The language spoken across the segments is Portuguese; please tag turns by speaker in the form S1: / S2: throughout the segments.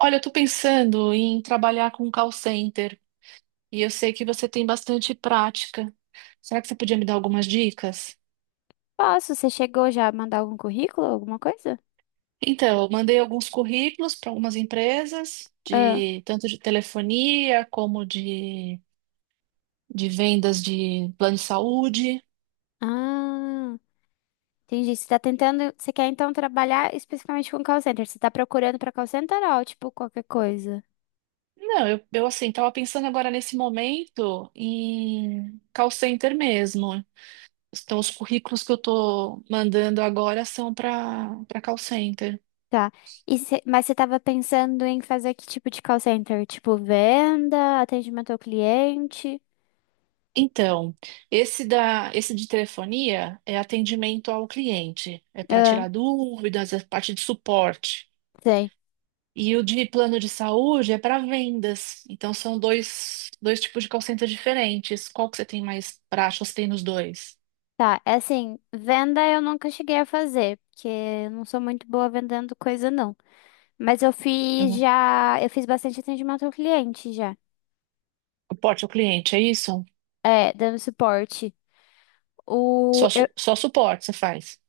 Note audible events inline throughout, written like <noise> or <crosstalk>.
S1: Olha, eu tô pensando em trabalhar com call center e eu sei que você tem bastante prática. Será que você podia me dar algumas dicas?
S2: Posso? Você chegou já a mandar algum currículo, alguma coisa?
S1: Então, eu mandei alguns currículos para algumas empresas,
S2: Ah,
S1: de tanto de telefonia como de vendas de plano de saúde.
S2: ah, entendi. Você tá tentando, você quer então trabalhar especificamente com call center? Você tá procurando pra call center ou tipo qualquer coisa?
S1: Não, eu assim, estava pensando agora nesse momento em call center mesmo. Então, os currículos que eu estou mandando agora são para call center.
S2: Tá. Mas você tava pensando em fazer que tipo de call center? Tipo venda, atendimento ao cliente?
S1: Então, esse de telefonia é atendimento ao cliente, é para
S2: Ah,
S1: tirar dúvidas, é parte de suporte.
S2: sei.
S1: E o de plano de saúde é para vendas. Então, são dois tipos de call center diferentes. Qual que você tem mais prática? Você tem nos dois?
S2: Tá, é assim, venda eu nunca cheguei a fazer, porque eu não sou muito boa vendendo coisa não. Mas eu fiz
S1: Uhum.
S2: já, eu fiz bastante atendimento ao cliente já.
S1: Suporte ao cliente, é isso?
S2: É, dando suporte.
S1: Só,
S2: O, eu-
S1: su- só suporte você faz.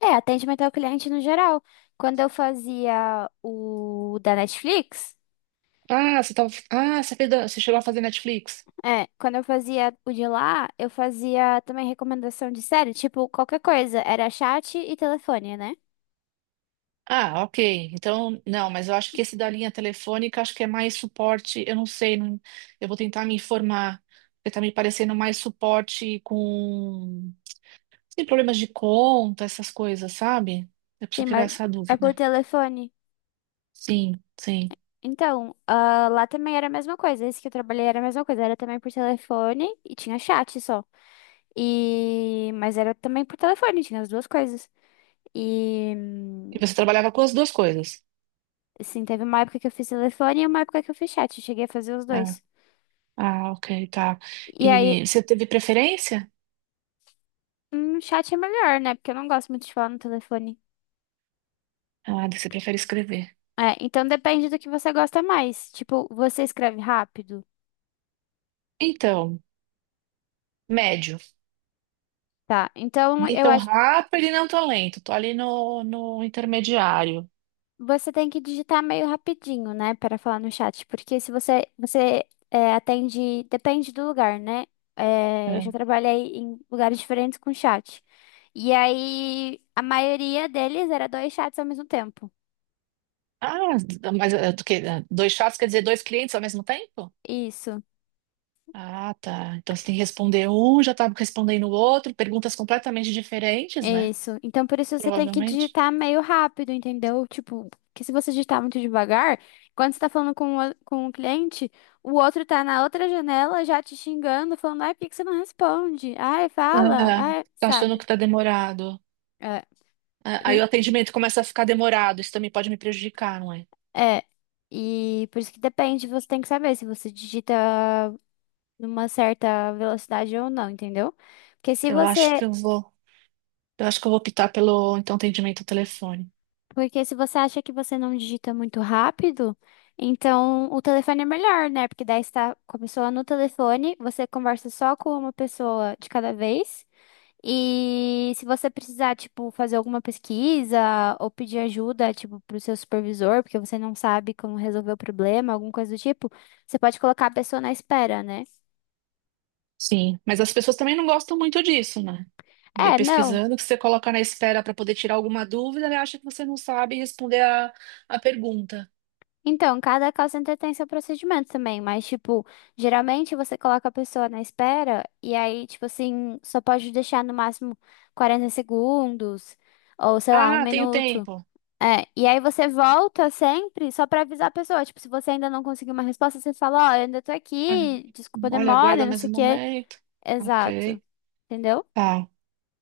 S2: é, atendimento ao cliente no geral. Quando eu fazia o da Netflix,
S1: Ah, você tava, ah, você, fez, da- Você chegou a fazer Netflix?
S2: é, quando eu fazia o de lá, eu fazia também recomendação de série, tipo, qualquer coisa. Era chat e telefone, né?
S1: Ah, ok. Então, não, mas eu acho que esse da linha telefônica, acho que é mais suporte. Eu não sei, eu vou tentar me informar. Porque tá me parecendo mais suporte com tem problemas de conta, essas coisas, sabe? Eu preciso
S2: Sim,
S1: tirar
S2: mas
S1: essa
S2: é por
S1: dúvida.
S2: telefone.
S1: Sim, sim.
S2: Então, ah, lá também era a mesma coisa. Esse que eu trabalhei era a mesma coisa. Era também por telefone e tinha chat só. Mas era também por telefone, tinha as duas coisas. E,
S1: E você trabalhava com as duas coisas?
S2: assim, teve uma época que eu fiz telefone e uma época que eu fiz chat. Eu cheguei a fazer os
S1: Ah,
S2: dois.
S1: ah, ok, tá.
S2: E aí,
S1: E você teve preferência?
S2: chat é melhor, né? Porque eu não gosto muito de falar no telefone.
S1: Ah, você prefere escrever.
S2: É, então depende do que você gosta mais. Tipo, você escreve rápido.
S1: Então, médio.
S2: Tá, então
S1: Nem
S2: eu
S1: tão
S2: acho.
S1: rápido e não tão lento. Tô ali no intermediário.
S2: Você tem que digitar meio rapidinho, né, para falar no chat, porque se você é, atende, depende do lugar, né? É, eu
S1: É.
S2: já trabalhei em lugares diferentes com chat. E aí a maioria deles era dois chats ao mesmo tempo.
S1: Ah, mas eh, tu que- Dois chats quer dizer dois clientes ao mesmo tempo?
S2: Isso,
S1: Ah, tá. Então você tem que responder um, já tá respondendo o outro, perguntas completamente diferentes, né?
S2: isso. Então por isso você tem que
S1: Provavelmente.
S2: digitar meio rápido, entendeu? Tipo, que se você digitar muito devagar, quando você tá falando com o cliente, o outro tá na outra janela já te xingando, falando, ai, por que que você não responde? Ai, fala,
S1: Ah,
S2: ai,
S1: tá achando
S2: sabe?
S1: que tá demorado.
S2: É,
S1: Ah, aí
S2: e,
S1: o atendimento começa a ficar demorado, isso também pode me prejudicar, não é?
S2: é, e por isso que depende, você tem que saber se você digita numa certa velocidade ou não, entendeu? Porque se
S1: Eu acho que
S2: você,
S1: eu vou, eu acho que eu vou optar pelo então atendimento ao telefone.
S2: porque se você acha que você não digita muito rápido, então o telefone é melhor, né? Porque daí está com a pessoa no telefone, você conversa só com uma pessoa de cada vez. E se você precisar, tipo, fazer alguma pesquisa ou pedir ajuda, tipo, pro seu supervisor, porque você não sabe como resolver o problema, alguma coisa do tipo, você pode colocar a pessoa na espera, né?
S1: Sim, mas as pessoas também não gostam muito disso, né? Andei
S2: É, não.
S1: pesquisando que você coloca na espera para poder tirar alguma dúvida, ele acha que você não sabe responder a pergunta.
S2: Então, cada call center tem seu procedimento também, mas, tipo, geralmente você coloca a pessoa na espera e aí, tipo assim, só pode deixar no máximo 40 segundos ou, sei lá, um
S1: Ah, tenho
S2: minuto.
S1: tempo.
S2: É, e aí você volta sempre só pra avisar a pessoa. Tipo, se você ainda não conseguiu uma resposta, você fala, ó, eu ainda tô
S1: Ah,
S2: aqui, desculpa a
S1: olha,
S2: demora,
S1: aguarda
S2: não
S1: mais
S2: sei o
S1: um
S2: quê.
S1: momento.
S2: Exato,
S1: Ok.
S2: entendeu?
S1: Tá.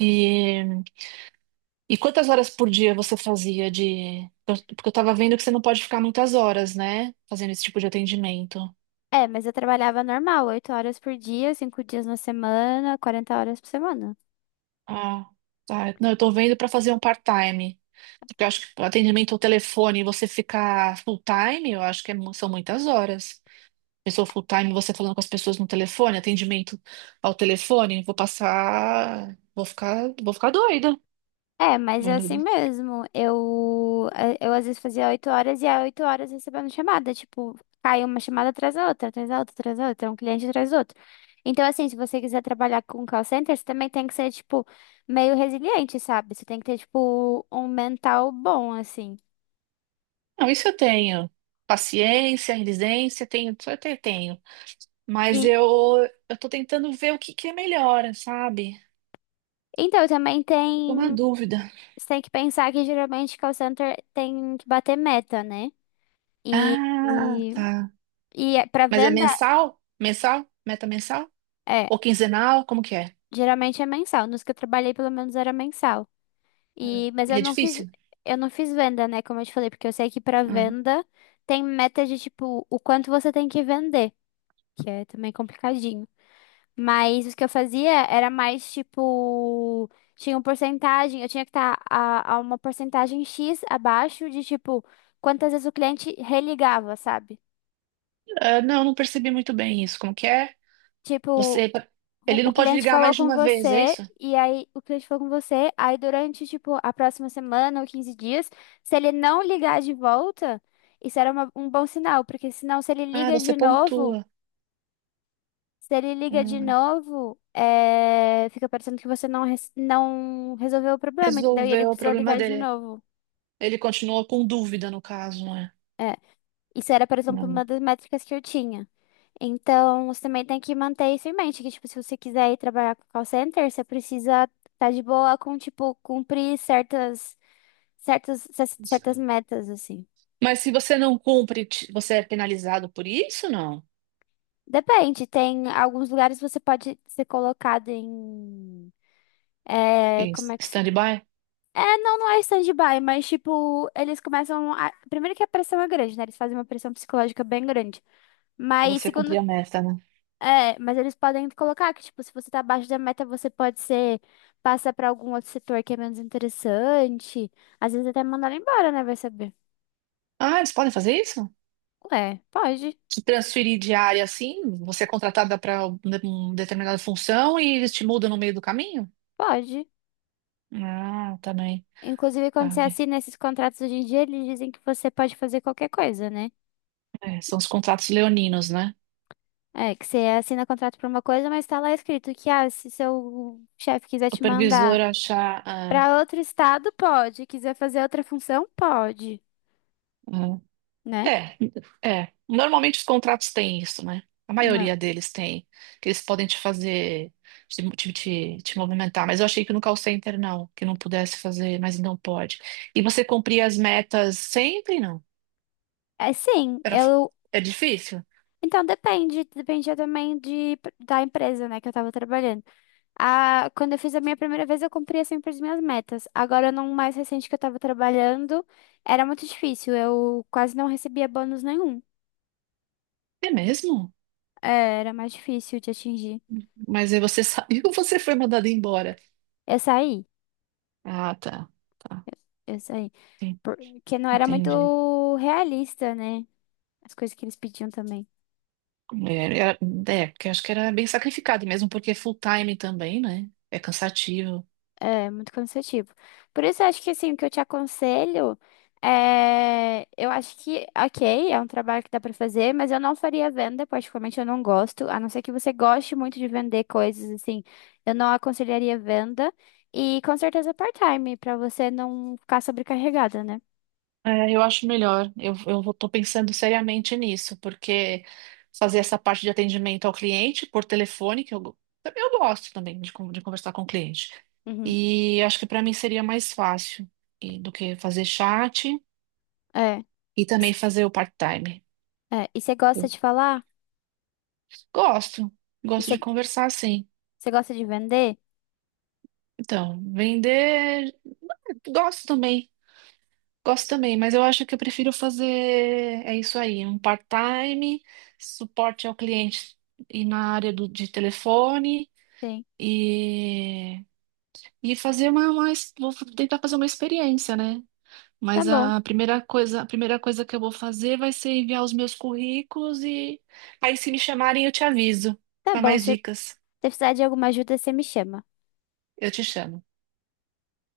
S1: E, e quantas horas por dia você fazia de. Porque eu tava vendo que você não pode ficar muitas horas, né? Fazendo esse tipo de atendimento.
S2: É, mas eu trabalhava normal, 8 horas por dia, 5 dias na semana, 40 horas por semana.
S1: Ah, tá. Não, eu tô vendo pra fazer um part-time. Porque eu acho que atendimento ao telefone, você ficar full-time, eu acho que é são muitas horas. Pessoa full-time, você falando com as pessoas no telefone, atendimento ao telefone, vou passar. Vou ficar doida.
S2: É, mas é
S1: Muito
S2: assim
S1: bem.
S2: mesmo. Eu às vezes fazia 8 horas e a 8 horas recebendo chamada. Tipo, cai uma chamada atrás da outra, atrás da outra, atrás da outra, um cliente atrás do outro. Então, assim, se você quiser trabalhar com call center, você também tem que ser, tipo, meio resiliente, sabe? Você tem que ter, tipo, um mental bom, assim.
S1: Não, isso eu tenho. Paciência, resiliência, tenho, isso tenho. Mas
S2: E
S1: eu, eu tô tentando ver o que que é melhor, sabe?
S2: então também
S1: Eu tô uma
S2: tem.
S1: dúvida.
S2: Você tem que pensar que geralmente call center tem que bater meta, né? E,
S1: Ah,
S2: e,
S1: tá.
S2: pra
S1: Mas é
S2: venda,
S1: mensal? Mensal? Meta mensal?
S2: é.
S1: Ou quinzenal? Como que é?
S2: Geralmente é mensal. Nos que eu trabalhei, pelo menos, era mensal. E, mas
S1: E é difícil?
S2: eu não fiz venda, né? Como eu te falei, porque eu sei que pra
S1: Hum.
S2: venda tem meta de tipo o quanto você tem que vender, que é também complicadinho. Mas o que eu fazia era mais tipo, tinha uma porcentagem, eu tinha que estar a uma porcentagem X abaixo de tipo quantas vezes o cliente religava, sabe?
S1: Ah, não, não percebi muito bem isso. Como que é?
S2: Tipo,
S1: Você,
S2: o
S1: ele
S2: o
S1: não pode
S2: cliente
S1: ligar
S2: falou
S1: mais de
S2: com
S1: uma vez, é
S2: você,
S1: isso?
S2: e aí o cliente falou com você, aí durante, tipo, a próxima semana ou 15 dias, se ele não ligar de volta, isso era uma- um bom sinal, porque senão se ele
S1: Ah,
S2: liga
S1: você
S2: de novo,
S1: pontua.
S2: se ele liga de
S1: Hum.
S2: novo, é, fica parecendo que você não, res- não resolveu o problema, entendeu? E ele
S1: Resolveu o
S2: precisou
S1: problema
S2: ligar de
S1: dele.
S2: novo.
S1: Ele continuou com dúvida, no caso, não é?
S2: É. Isso era, por exemplo,
S1: Hum.
S2: uma das métricas que eu tinha. Então, você também tem que manter isso em mente, que, tipo, se você quiser ir trabalhar com call center, você precisa estar de boa com, tipo, cumprir certas metas, assim.
S1: Mas se você não cumpre, você é penalizado por isso, não?
S2: Depende, tem alguns lugares você pode ser colocado em, é,
S1: Em
S2: como é que se...
S1: stand-by?
S2: É, não, não é stand-by, mas, tipo, eles começam a... Primeiro que a pressão é grande, né? Eles fazem uma pressão psicológica bem grande.
S1: Só
S2: Mas,
S1: você cumprir
S2: segundo
S1: a meta, né?
S2: é, mas eles podem colocar que, tipo, se você tá abaixo da meta, você pode ser, passar pra algum outro setor que é menos interessante. Às vezes até mandar ela embora, né? Vai saber.
S1: Ah, eles podem fazer isso?
S2: Ué, pode,
S1: Te transferir de área assim? Você é contratada para uma determinada função e eles te mudam no meio do caminho?
S2: pode.
S1: Ah, também.
S2: Inclusive,
S1: Tá
S2: quando você
S1: bem.
S2: assina esses contratos hoje em dia, eles dizem que você pode fazer qualquer coisa, né?
S1: É, são os contratos leoninos, né?
S2: É, que você assina contrato pra uma coisa, mas tá lá escrito que, ah, se seu chefe quiser te mandar
S1: Supervisor achar.
S2: pra outro estado, pode. Quiser fazer outra função, pode, né?
S1: É, é. Normalmente os contratos têm isso, né? A
S2: É,
S1: maioria deles tem, que eles podem te fazer, te movimentar. Mas eu achei que no call center não, que não pudesse fazer, mas não pode. E você cumprir as metas sempre, não.
S2: é, sim,
S1: Era,
S2: eu.
S1: é difícil?
S2: Então, depende, dependia também da empresa, né, que eu tava trabalhando. Ah, quando eu fiz a minha primeira vez, eu cumpria sempre as minhas metas. Agora, num mais recente que eu tava trabalhando, era muito difícil, eu quase não recebia bônus nenhum.
S1: É mesmo?
S2: É, era mais difícil de atingir.
S1: Mas aí você <laughs> sabe que você foi mandado embora.
S2: Eu saí,
S1: Ah, tá, tá.
S2: eu saí,
S1: Sim,
S2: porque não era
S1: entendi.
S2: muito realista, né, as coisas que eles pediam também.
S1: É, era- é, porque eu acho que era bem sacrificado mesmo, porque é full time também, né? É cansativo.
S2: É muito cansativo. Por isso, eu acho que assim, o que eu te aconselho é. Eu acho que, ok, é um trabalho que dá pra fazer, mas eu não faria venda, particularmente eu não gosto, a não ser que você goste muito de vender coisas, assim, eu não aconselharia venda. E com certeza part-time, pra você não ficar sobrecarregada, né?
S1: É, eu acho melhor. Eu tô pensando seriamente nisso, porque fazer essa parte de atendimento ao cliente por telefone, que eu gosto também de conversar com o cliente.
S2: Uhum.
S1: E acho que para mim seria mais fácil do que fazer chat
S2: É.
S1: e também
S2: Is-
S1: fazer o part-time.
S2: É. E você gosta
S1: Eu
S2: de falar?
S1: gosto,
S2: E
S1: gosto
S2: você
S1: de conversar sim.
S2: você gosta de vender?
S1: Então, vender, gosto também. Gosto também, mas eu acho que eu prefiro fazer, é isso aí, um part-time, suporte ao cliente e na área de telefone
S2: Sim.
S1: e, e fazer vou tentar fazer uma experiência, né?
S2: Tá
S1: Mas
S2: bom,
S1: a primeira coisa que eu vou fazer vai ser enviar os meus currículos e aí se me chamarem eu te aviso
S2: tá
S1: para
S2: bom.
S1: mais
S2: Se
S1: dicas.
S2: precisar de alguma ajuda, você me chama.
S1: Eu te chamo.